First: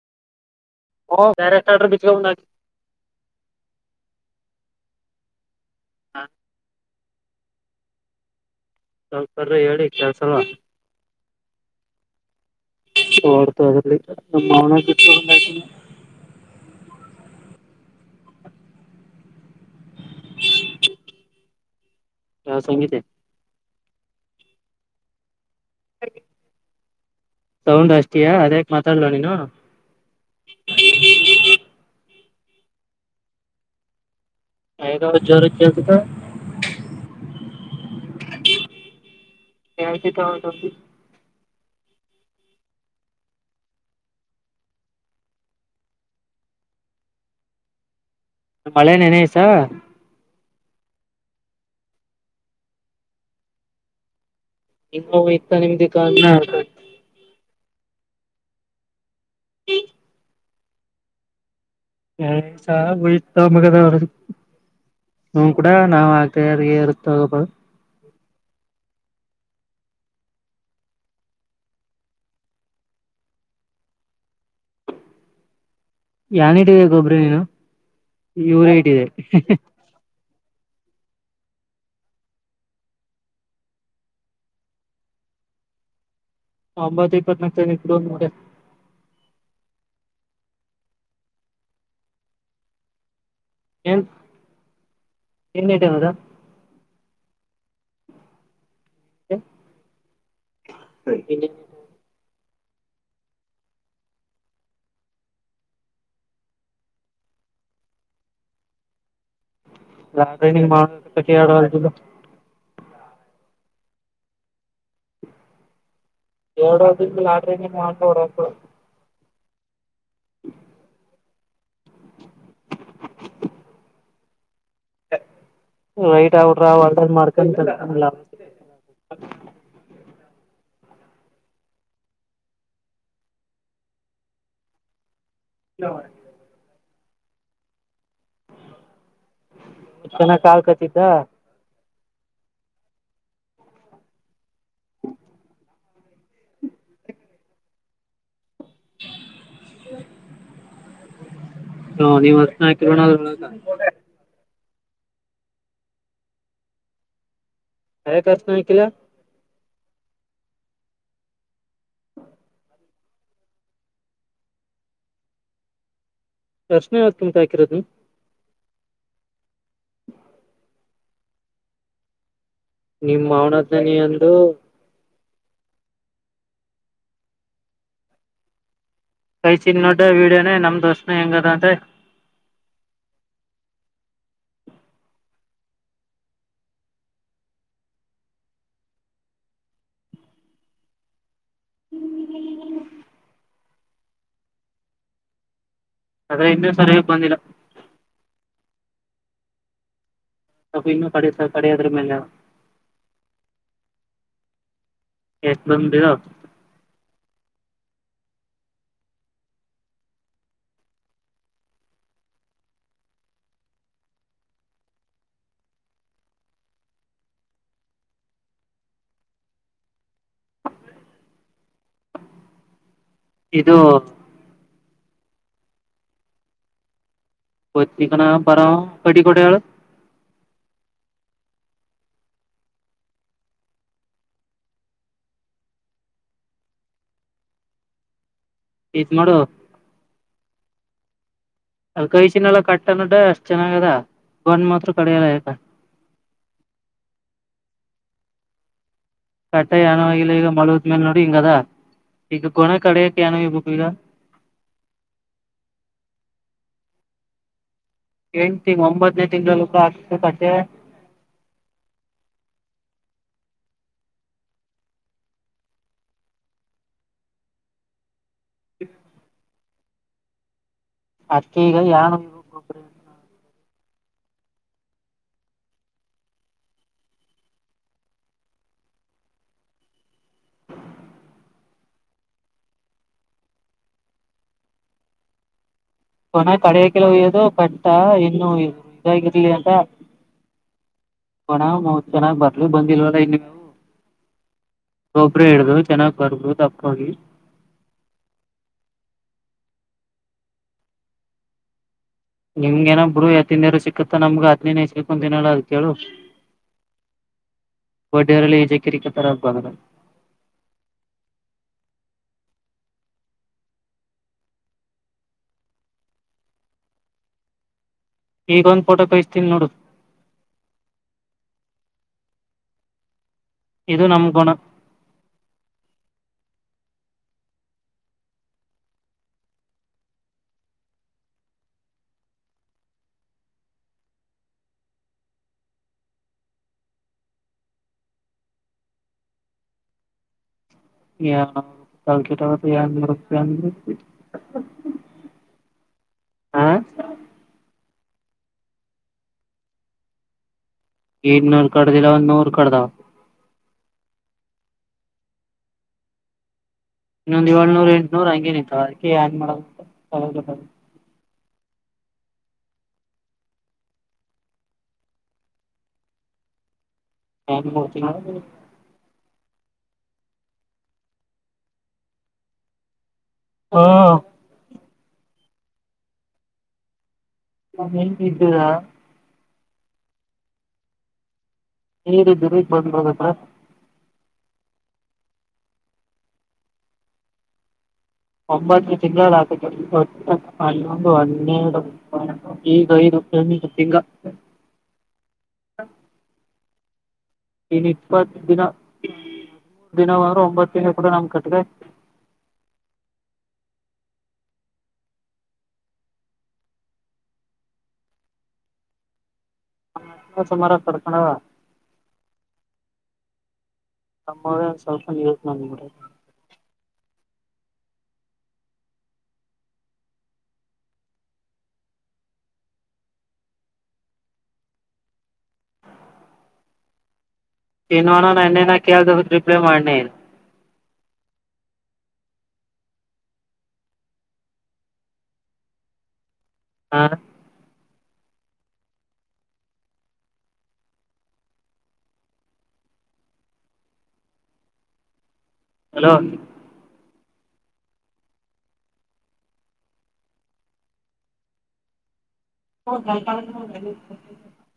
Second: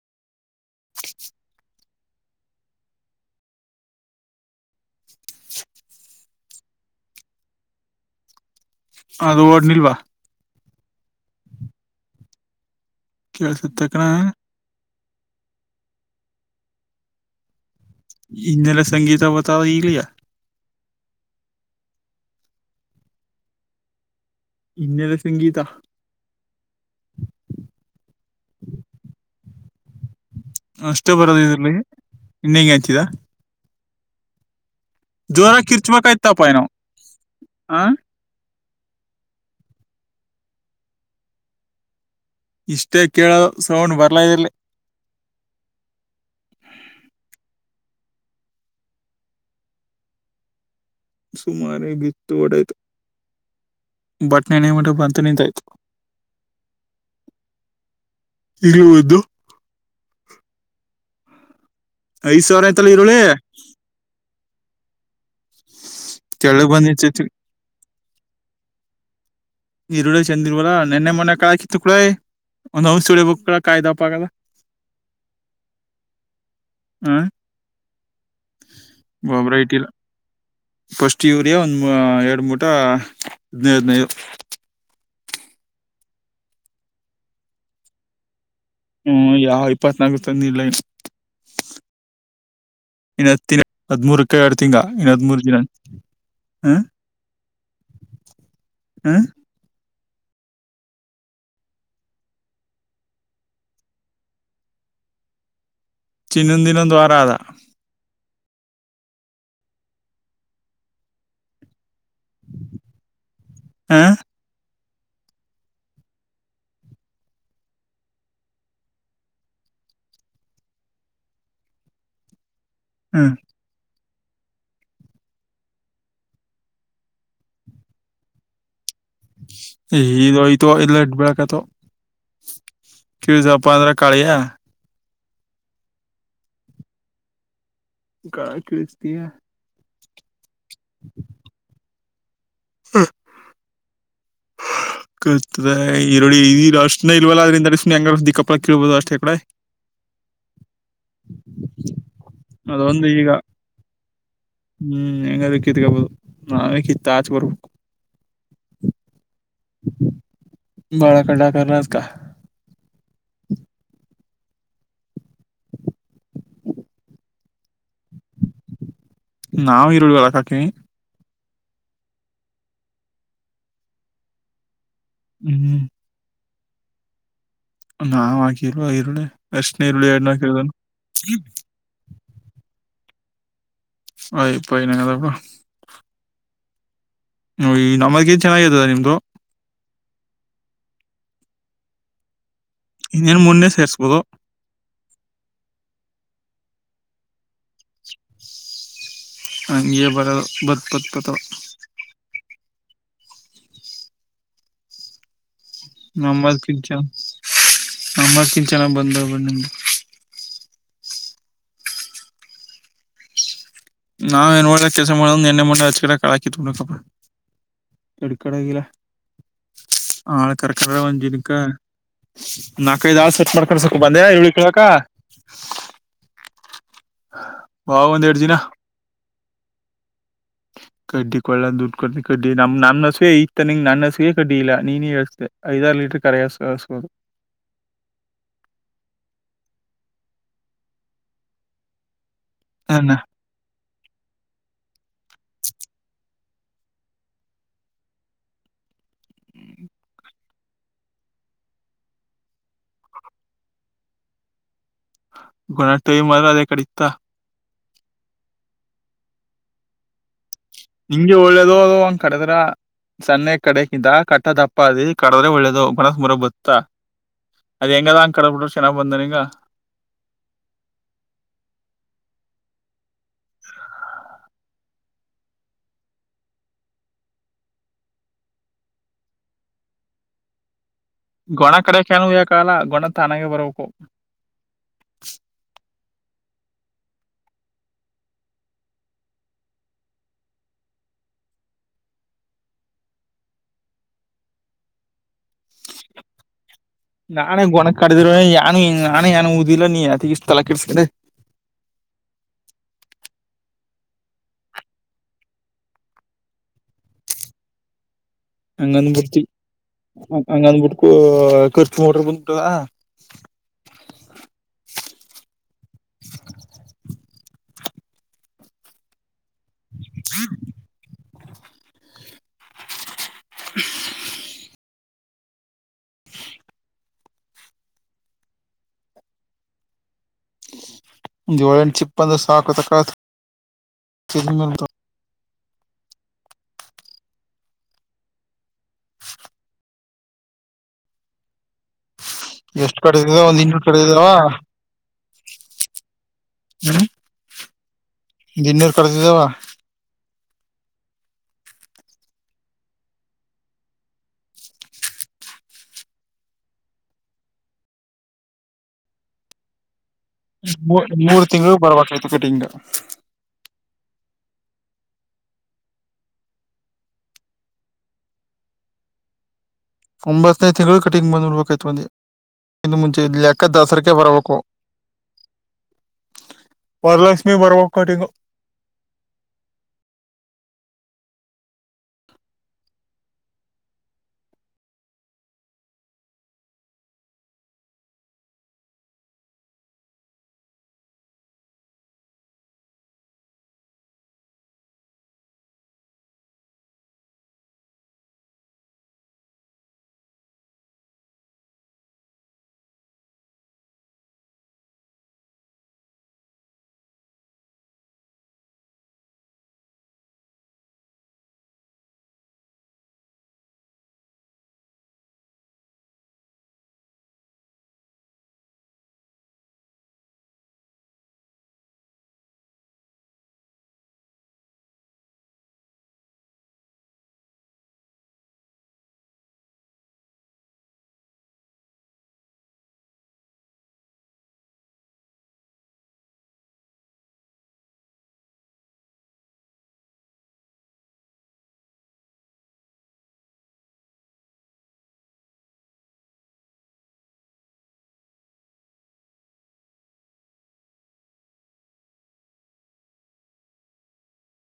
[unintelligible] ಹಾ ಅದು ಸ್ವಲ್ಪರಿ ಹೇಳಿ ಓಡ್ನಿಲ್ವಾ ಕೆಲ್ಸವಾ ಕೇಳ್ಸತ್ ಕಣ [inaudible] ಇನ್ನೆಲ್ಲ ಸಂಗೀತ ಒವ ಇಗಲಿಯಾ [unintelligible] ಇನ್ನಲ್ಲ ಸಂಗೀತಾ ಸೌಂಡ್ ಅಷ್ಟೀಯಾ ಅದ್ಯಾಕ್ ಮಾತಾಡ್ಲ ನೀನು ಅಷ್ಟೇ ಬರೋದ ಇದ್ರಲ್ಲಿ ಇನ್ ಹೆಂಗೆ ಹಾಕಿದಾ ಕಿರ್ಚ್ಬೇಕಾಯ್ತಪ್ಪ ಏನೋ ಆ [unintelligible] [unintelligible] ಇಷ್ಟೇ ಕೇಳೋ ಸೌಂಡ್ ಬರ್ಲ ಇರ್ಲ್ಲ ಮಳೆ ನೆನೆಸಾ ಸುಮಾರ ಬಿತ ಒಡೆದು ಬಟ್ಟ ನೆನವುದು ನಿಮ್ಮ ಬಂತು ಇತ್ತ ನಿಂತಹೋಯ್ತಿ ನಿಮ್ದಿಕ್ಕ ಇಲ್ಲಿ ಹದ್ದು [unintelligible] ಐದ್ ಸಾವಿರ ಆಯ್ತಲ್ಲ ಈರುಳ್ಳಿ [unintelligible] ತೆಳ್ಳಗ್ ಬಂದ್ ನಿಂತೈತಿ [unintelligible] ಈರುಳ್ಳಿ ಚಂದ ಇರ್ವಲ್ಲ ನಿನ್ನೆ ಮೊನ್ನೆ ಕಾಕಿತ್ತು ಕಡ ಒಂದ್ [unintelligible] ಕಾಯ್ದಪ ಆಗಲ್ಲ [unintelligible] ಯಾನೇಡೇ ಗೊಬ್ಬರ ಹಾ ನೀನು ಇವರೇ ಡೇ ಗೊಬ್ಬರ ಇಟ್ಟಿಲ್ಲ ಫಸ್ಟ್ ಯೂರಿಯಾ ಒಂದ ಎರಡು ಮೂಟ ಹದ್ನೈದನೈದ ಒಂಬತ್ತು ಇಪ್ಪತ್ನಾಕಡನ್ ಮೂ ಹ್ಮ್ ಯಾವ ಇಪ್ಪತ್ನಾಕು ತಂದಿಲ್ಲ ಇನ್ನು ಹತ್ತಿನ ಏನ್ ಹದ್ಮೂರಕ್ಕ ಎರಡು ತಿಂಗಳ ಇನ್ನು ಹದಮೂರ ದಿನ ಏನ್ ಇಟ್ಟಿರೋದ ಹ ಹಾ ಹ ಚಿನ್ನಂದಿನ ದ್ವಾರ ಅದ [unintelligible] ಹಾ ಎರಡದಿಂದ ಲಾಟ್ರ ಮಾಡಟ [unintelligible] ಹ್ಮ [unintelligible] [inaudible] ಈದು ಐತ ಇಲ್ಲ ಬಿಳಾಕತಾವ ಕಿವ ಜಪ್ಪ ಅಂದ್ರ ಕಾಳಿಯಾ [unintelligible] ಕಿಚತಿಿಯ ಚನ ಕಾಲ್ ಕಚಿದ್ದ ಹ್ಮ ಕತದೆ ಈರುೋಳ್ಳ ಈ ಅಶನ ಇಲ್ವಲ್ಲ ಅದ್ರಿಂದ ಸುಿ ಹೆಂಗಕ್ಕಪ್ಪ ಕಿೇಳ ಬದ ಅಷ್ಟತ ಇ ಕಡೆ ಹ ನೀವ್ ಹತ್ಣ ಅದೊಂದು ಕೋಣದೊಳ ಈಗ ಹ್ಮ್ ಹೆಂಗ್ರ ಕಿತ್ಕಬಹುದು ನಾವೇ ಕಿತ್ತ ಆಚೆ ಬರ್ಬೇಕು ಹ ಕ ಸ್ನಕ್ಕಿಲ್ಲ ಬಳ ಕಡಾಕಣ ಕ ದರ್ಶನೆ ಯಕಮಟು ಹಾಕಿರೋದು ನಾವವು ಇರುಳ್ಳ ಅ ಕಾಕಿ ನಿಮ್ಮ ಅವನ್ದನಿ ಅಂದರು ಹ್ಮ್ ನಾವ್ ಹಾಕಿಲ್ವಾ ಇರುಳ್ಳಿ ಕೈಸಿನ್ ಅರ್ಶ್ಣ ನೋಡ್ಡ ಇರುಳ್ಳ ಎಣನಕ ವಿಡಿಯೋನೇ ನಮ್ದು ಅರ್ಶನ ಹೆಂಗದ ಅಂತ ಹಯ್ಪ ಇನಂಗದಪ್ಪ ಹ ಈ ನಮಗನ್ ಚೆನ್ನಾಗತದ ನಿಮ್ದು ನ್ ಮುನ್ನೆ ಸೇರ್ರಿಸಬದ ಆದ್ರೆ ಇಿಂದೆ ಸರಿಯ ಬಂದಿಲ್ಲ ಹಗೆ ಬ ಸ್ಪ ಇನ್ನುೂ ಕಡ ಕಡದ್ರ ಮೇಲೆ ಎಷ್ಟ್ ಬಂದಿದೋ ನಂಬತ್ ಕಿಲ್ಚ ನಂಬತ್್ ಕಿಲ್ ಚಲ ಬಂದ ನಿಮ್ದು ನಾವ್ ಏನ್ ಮಾಡ ಕೆಲಸ ಮಾಡ ಎಣ್ಣೆ ಮಣೆ ಹಚ್ಚ ಕಡೆ ಕಳಾಕಿತ್ ನಕಪ್ಪ ಕೆಡುಕಡೆಾಗಿಲ್ಲ ಆಾಳ ಕರ್ಕ ಜಿನಕ್ಕೆ ನ [unintelligible] ಕೈದುಾಳ ಸೆಟ್ ಇದು ಮಾಡ್ಕೊಂಡಸಕು ಬಂದ್ಯಾ ಇಳಿ ಕೇಳಕ್ಕ ಒತ್ತಕಣ ಪರಾವ ಕಡ ಕೊೋಟ ಆಳ ಕಡ್ಡಿ ಕೊೊಳ್ಳ ದುಡ್ಡು ಕೊ ಕಡ್ಡಿ ನಮ ನನ್ನ ಹಸುವೆ ಇತ ನನ್ನ ಹಸುವೇ ಕಡ್ಡಿ ಇಲ್ಲ ನೀನು ಹೇಳ್ತೆ ಐದಾರು ಲೀಟ ಕರೆಯ ಸಸ [unintelligible] ಶೀತ ಮಾಡಡೋ [unintelligible] ಅ ಕೈಚಿನ ಎಲ್ಲ ಕಟ್ಟ ಅನ್ನ ನಡ ಅಷ್ಟ್ ಚೆನ್ನಾಗ ಅದ ಬಂದ್ ಮಾತ್ರ ಕಡೆಲ್ಲಯತ ಕಟ್ಟೆ ಯಾನವಾಗಿಲ್ಲ ಈಗ ಮಳದ್ಮೇಲೆ ನೋಡಿ ಹಿಂಗದ [unintelligible] ಈಗ ಕೊನ ಕಡೆಕ್ಕೆನು ಇ ಬುಕ್ ಈಗ [unintelligible] ಗುಣತ ಮರ ಅದ ಕಡಿತ್ತ [unintelligible] ಎಂಟು ತಿಂಗ್ ಒಂಬತ್ತನೇ ತಿಂಗಳಲ್ಲ ಕೂಡ ಆಾಕ್ಬೇಕು ಅಜೆ ನಿಮಗೆ ಒಳ್ಳೇದು ಅದು ಒಂಗ್ ಕಡದ್ರ ಸನ್ನೆ ಕಡೆಗಿಂದ ಕಟ್ಟದಪ್ಪಾದಿ ಕಡದ್ರೆ ಒಳ್ಳೆದು ಮನಸ್ ಮರುಭುತ್ತ ಅದ ಹೆಂಗದಾ ಕಡ ಬಿಿಟ್ರರು ಚೆನ್ನಾಗಿ್ ಬಂದಾರಂಗ ಅಕಗ ಯಾನು ಇವು ಕೊಡುಕನು [unintelligible] ಹ [unintelligible] [inaudible] ಗೊಣ ಕಡೆ ಕನು ಯಾಕಾಲ ಗೊಣ ತಾನಾಗ ಬರಬೇಕು ಕೊನ ಕಡೆಯಕಲ ಹಯ್ಯೋದು ಬಂಟ ಇನ್ನು್ಯ ಇದಾಗಿರ್ಲಿ ಅಂತ ಕೊಣತ್ ಚೆನ್ನಾಗ್ ಬರ್ಲಿ ಬಂದಿಲ್ವಲ್ಲ ಇನ್ನುವು ಗೊಬ್ರ ಹೇಳುದು ನಾನೇ ಗೊಣ ಕಡಿದರ ಯಾನು ನಾನೇದ ವಲನ್ ನೀ ಆಯತಿ ಇಷ್ಟ ತಲಕೀರ್ೆ ನಿಮ್ಗೇನೊಬ್ರು ಎತ್ತಿಂದಿರು ಸಿಕ್ಕತ್ತ ನಮ್ಗ ಆತ್ನಿನೇ ಸಿಕೊ ತಿನಲ್ಲ ಅದ ಕೇಳು [inaudible] ಈಜೆ ಅಂಗಂದು ಕಿರಿಕತರ ಬಿಡ್ತಿ ಬಂದ್ರ ಅಂಗಂದು ಬಿರ್ [unintelligible] ಉಟಾಗಾಗಾ [unintelligible] [inaudible] ಈಗ ಒಂದ್ ಫೋಟೋ ಕಳಿಸ್ತೀನಿ ನೋಡು. ಇದು ನಮ್ ಗುಣ. [inaudible] ಒಂದ್ ಏಳೆಂಟು ಚಿಪ್ಪಂದು ಸಾಕು ತಕ್ಕ [unintelligible] ಯ ಯಪ್ಪಾ ತಲ್ ಕೆಟ್ಟೋಗುತ್ತೆ ಯ ಎಷ್ಟ್ ಕಡ್ದಿದಾವ ಒಂದ್ [unintelligible] ಹ್ಮ [unintelligible] ಜನ್ನರ್ ಕರ್ದ್ದಾವ [unintelligible] ಇನ್ನೂರು ಕಡ್ದಿಲ್ಲ ಒಂದ್ ನೂರು ಕಡ್ದವ. ಇನ್ನೊಂದ ಏಳ್ನೂರ ಎಂಟ್ನೂರ್ ಹಂಗೆ ನಿಂತವ ಅದಕ್ಕೆ ಅಡ್ ಮಾಡ್ಬೇಕು. ಮೂರ್ ಮೂರು ತಿಂಗಳು ಬರ್ಬೇಕಯ್ತು ಫಿಟಿಂಗ್. ನ್ತ [unintelligible] ಒಂಬತ್ತನೇ ತಿಂಗಳು ಕಟಿಂಗ್ ಬಂದ್ ಬಿಡ್ಬೇಕಿತ್ ನೋಡ್ಬೇಕ್ತ್ ಮಂದಿ ಇನ್ನು ಮುಂಚೆ ಇ ಲೆಕ್ಕದ ದಸರಕ ಬರಬೇಕು. ವರಲಕ್ಷ್ಮಿ ಬರಬ ಕಟಿಂಗು. ನೀರುದುರಗ್ ಬಂದರದತ್ರ [unintelligible] ಒಂಬತ್ತು ತಿಂಗಳಕ್ಕೆ ಒಟ್ಟು ಹನ್ನೊಂದು ಹನ್ನೆರಡು ಈಗೈದು. ತ [unintelligible] ಇನ್ ಇಪ್ಪತ್ತು ದಿನ. ದಿನ ವಾರ ಒಂಬತ್ತು ದಿನ ಕೂಡ [unintelligible] [unintelligible] ಸಮಾರ ಕಡಕಣ ನಮ್ಮ ಸಲ್ಪನ್ ಯವಕ್ ನಾನಡ. [unintelligible] ರಿಪ್ಲೇ ಮಾಡ್ಣಿ. ಹಾ ಹಲೋ ಹ ಗಲ್ಪ [unintelligible]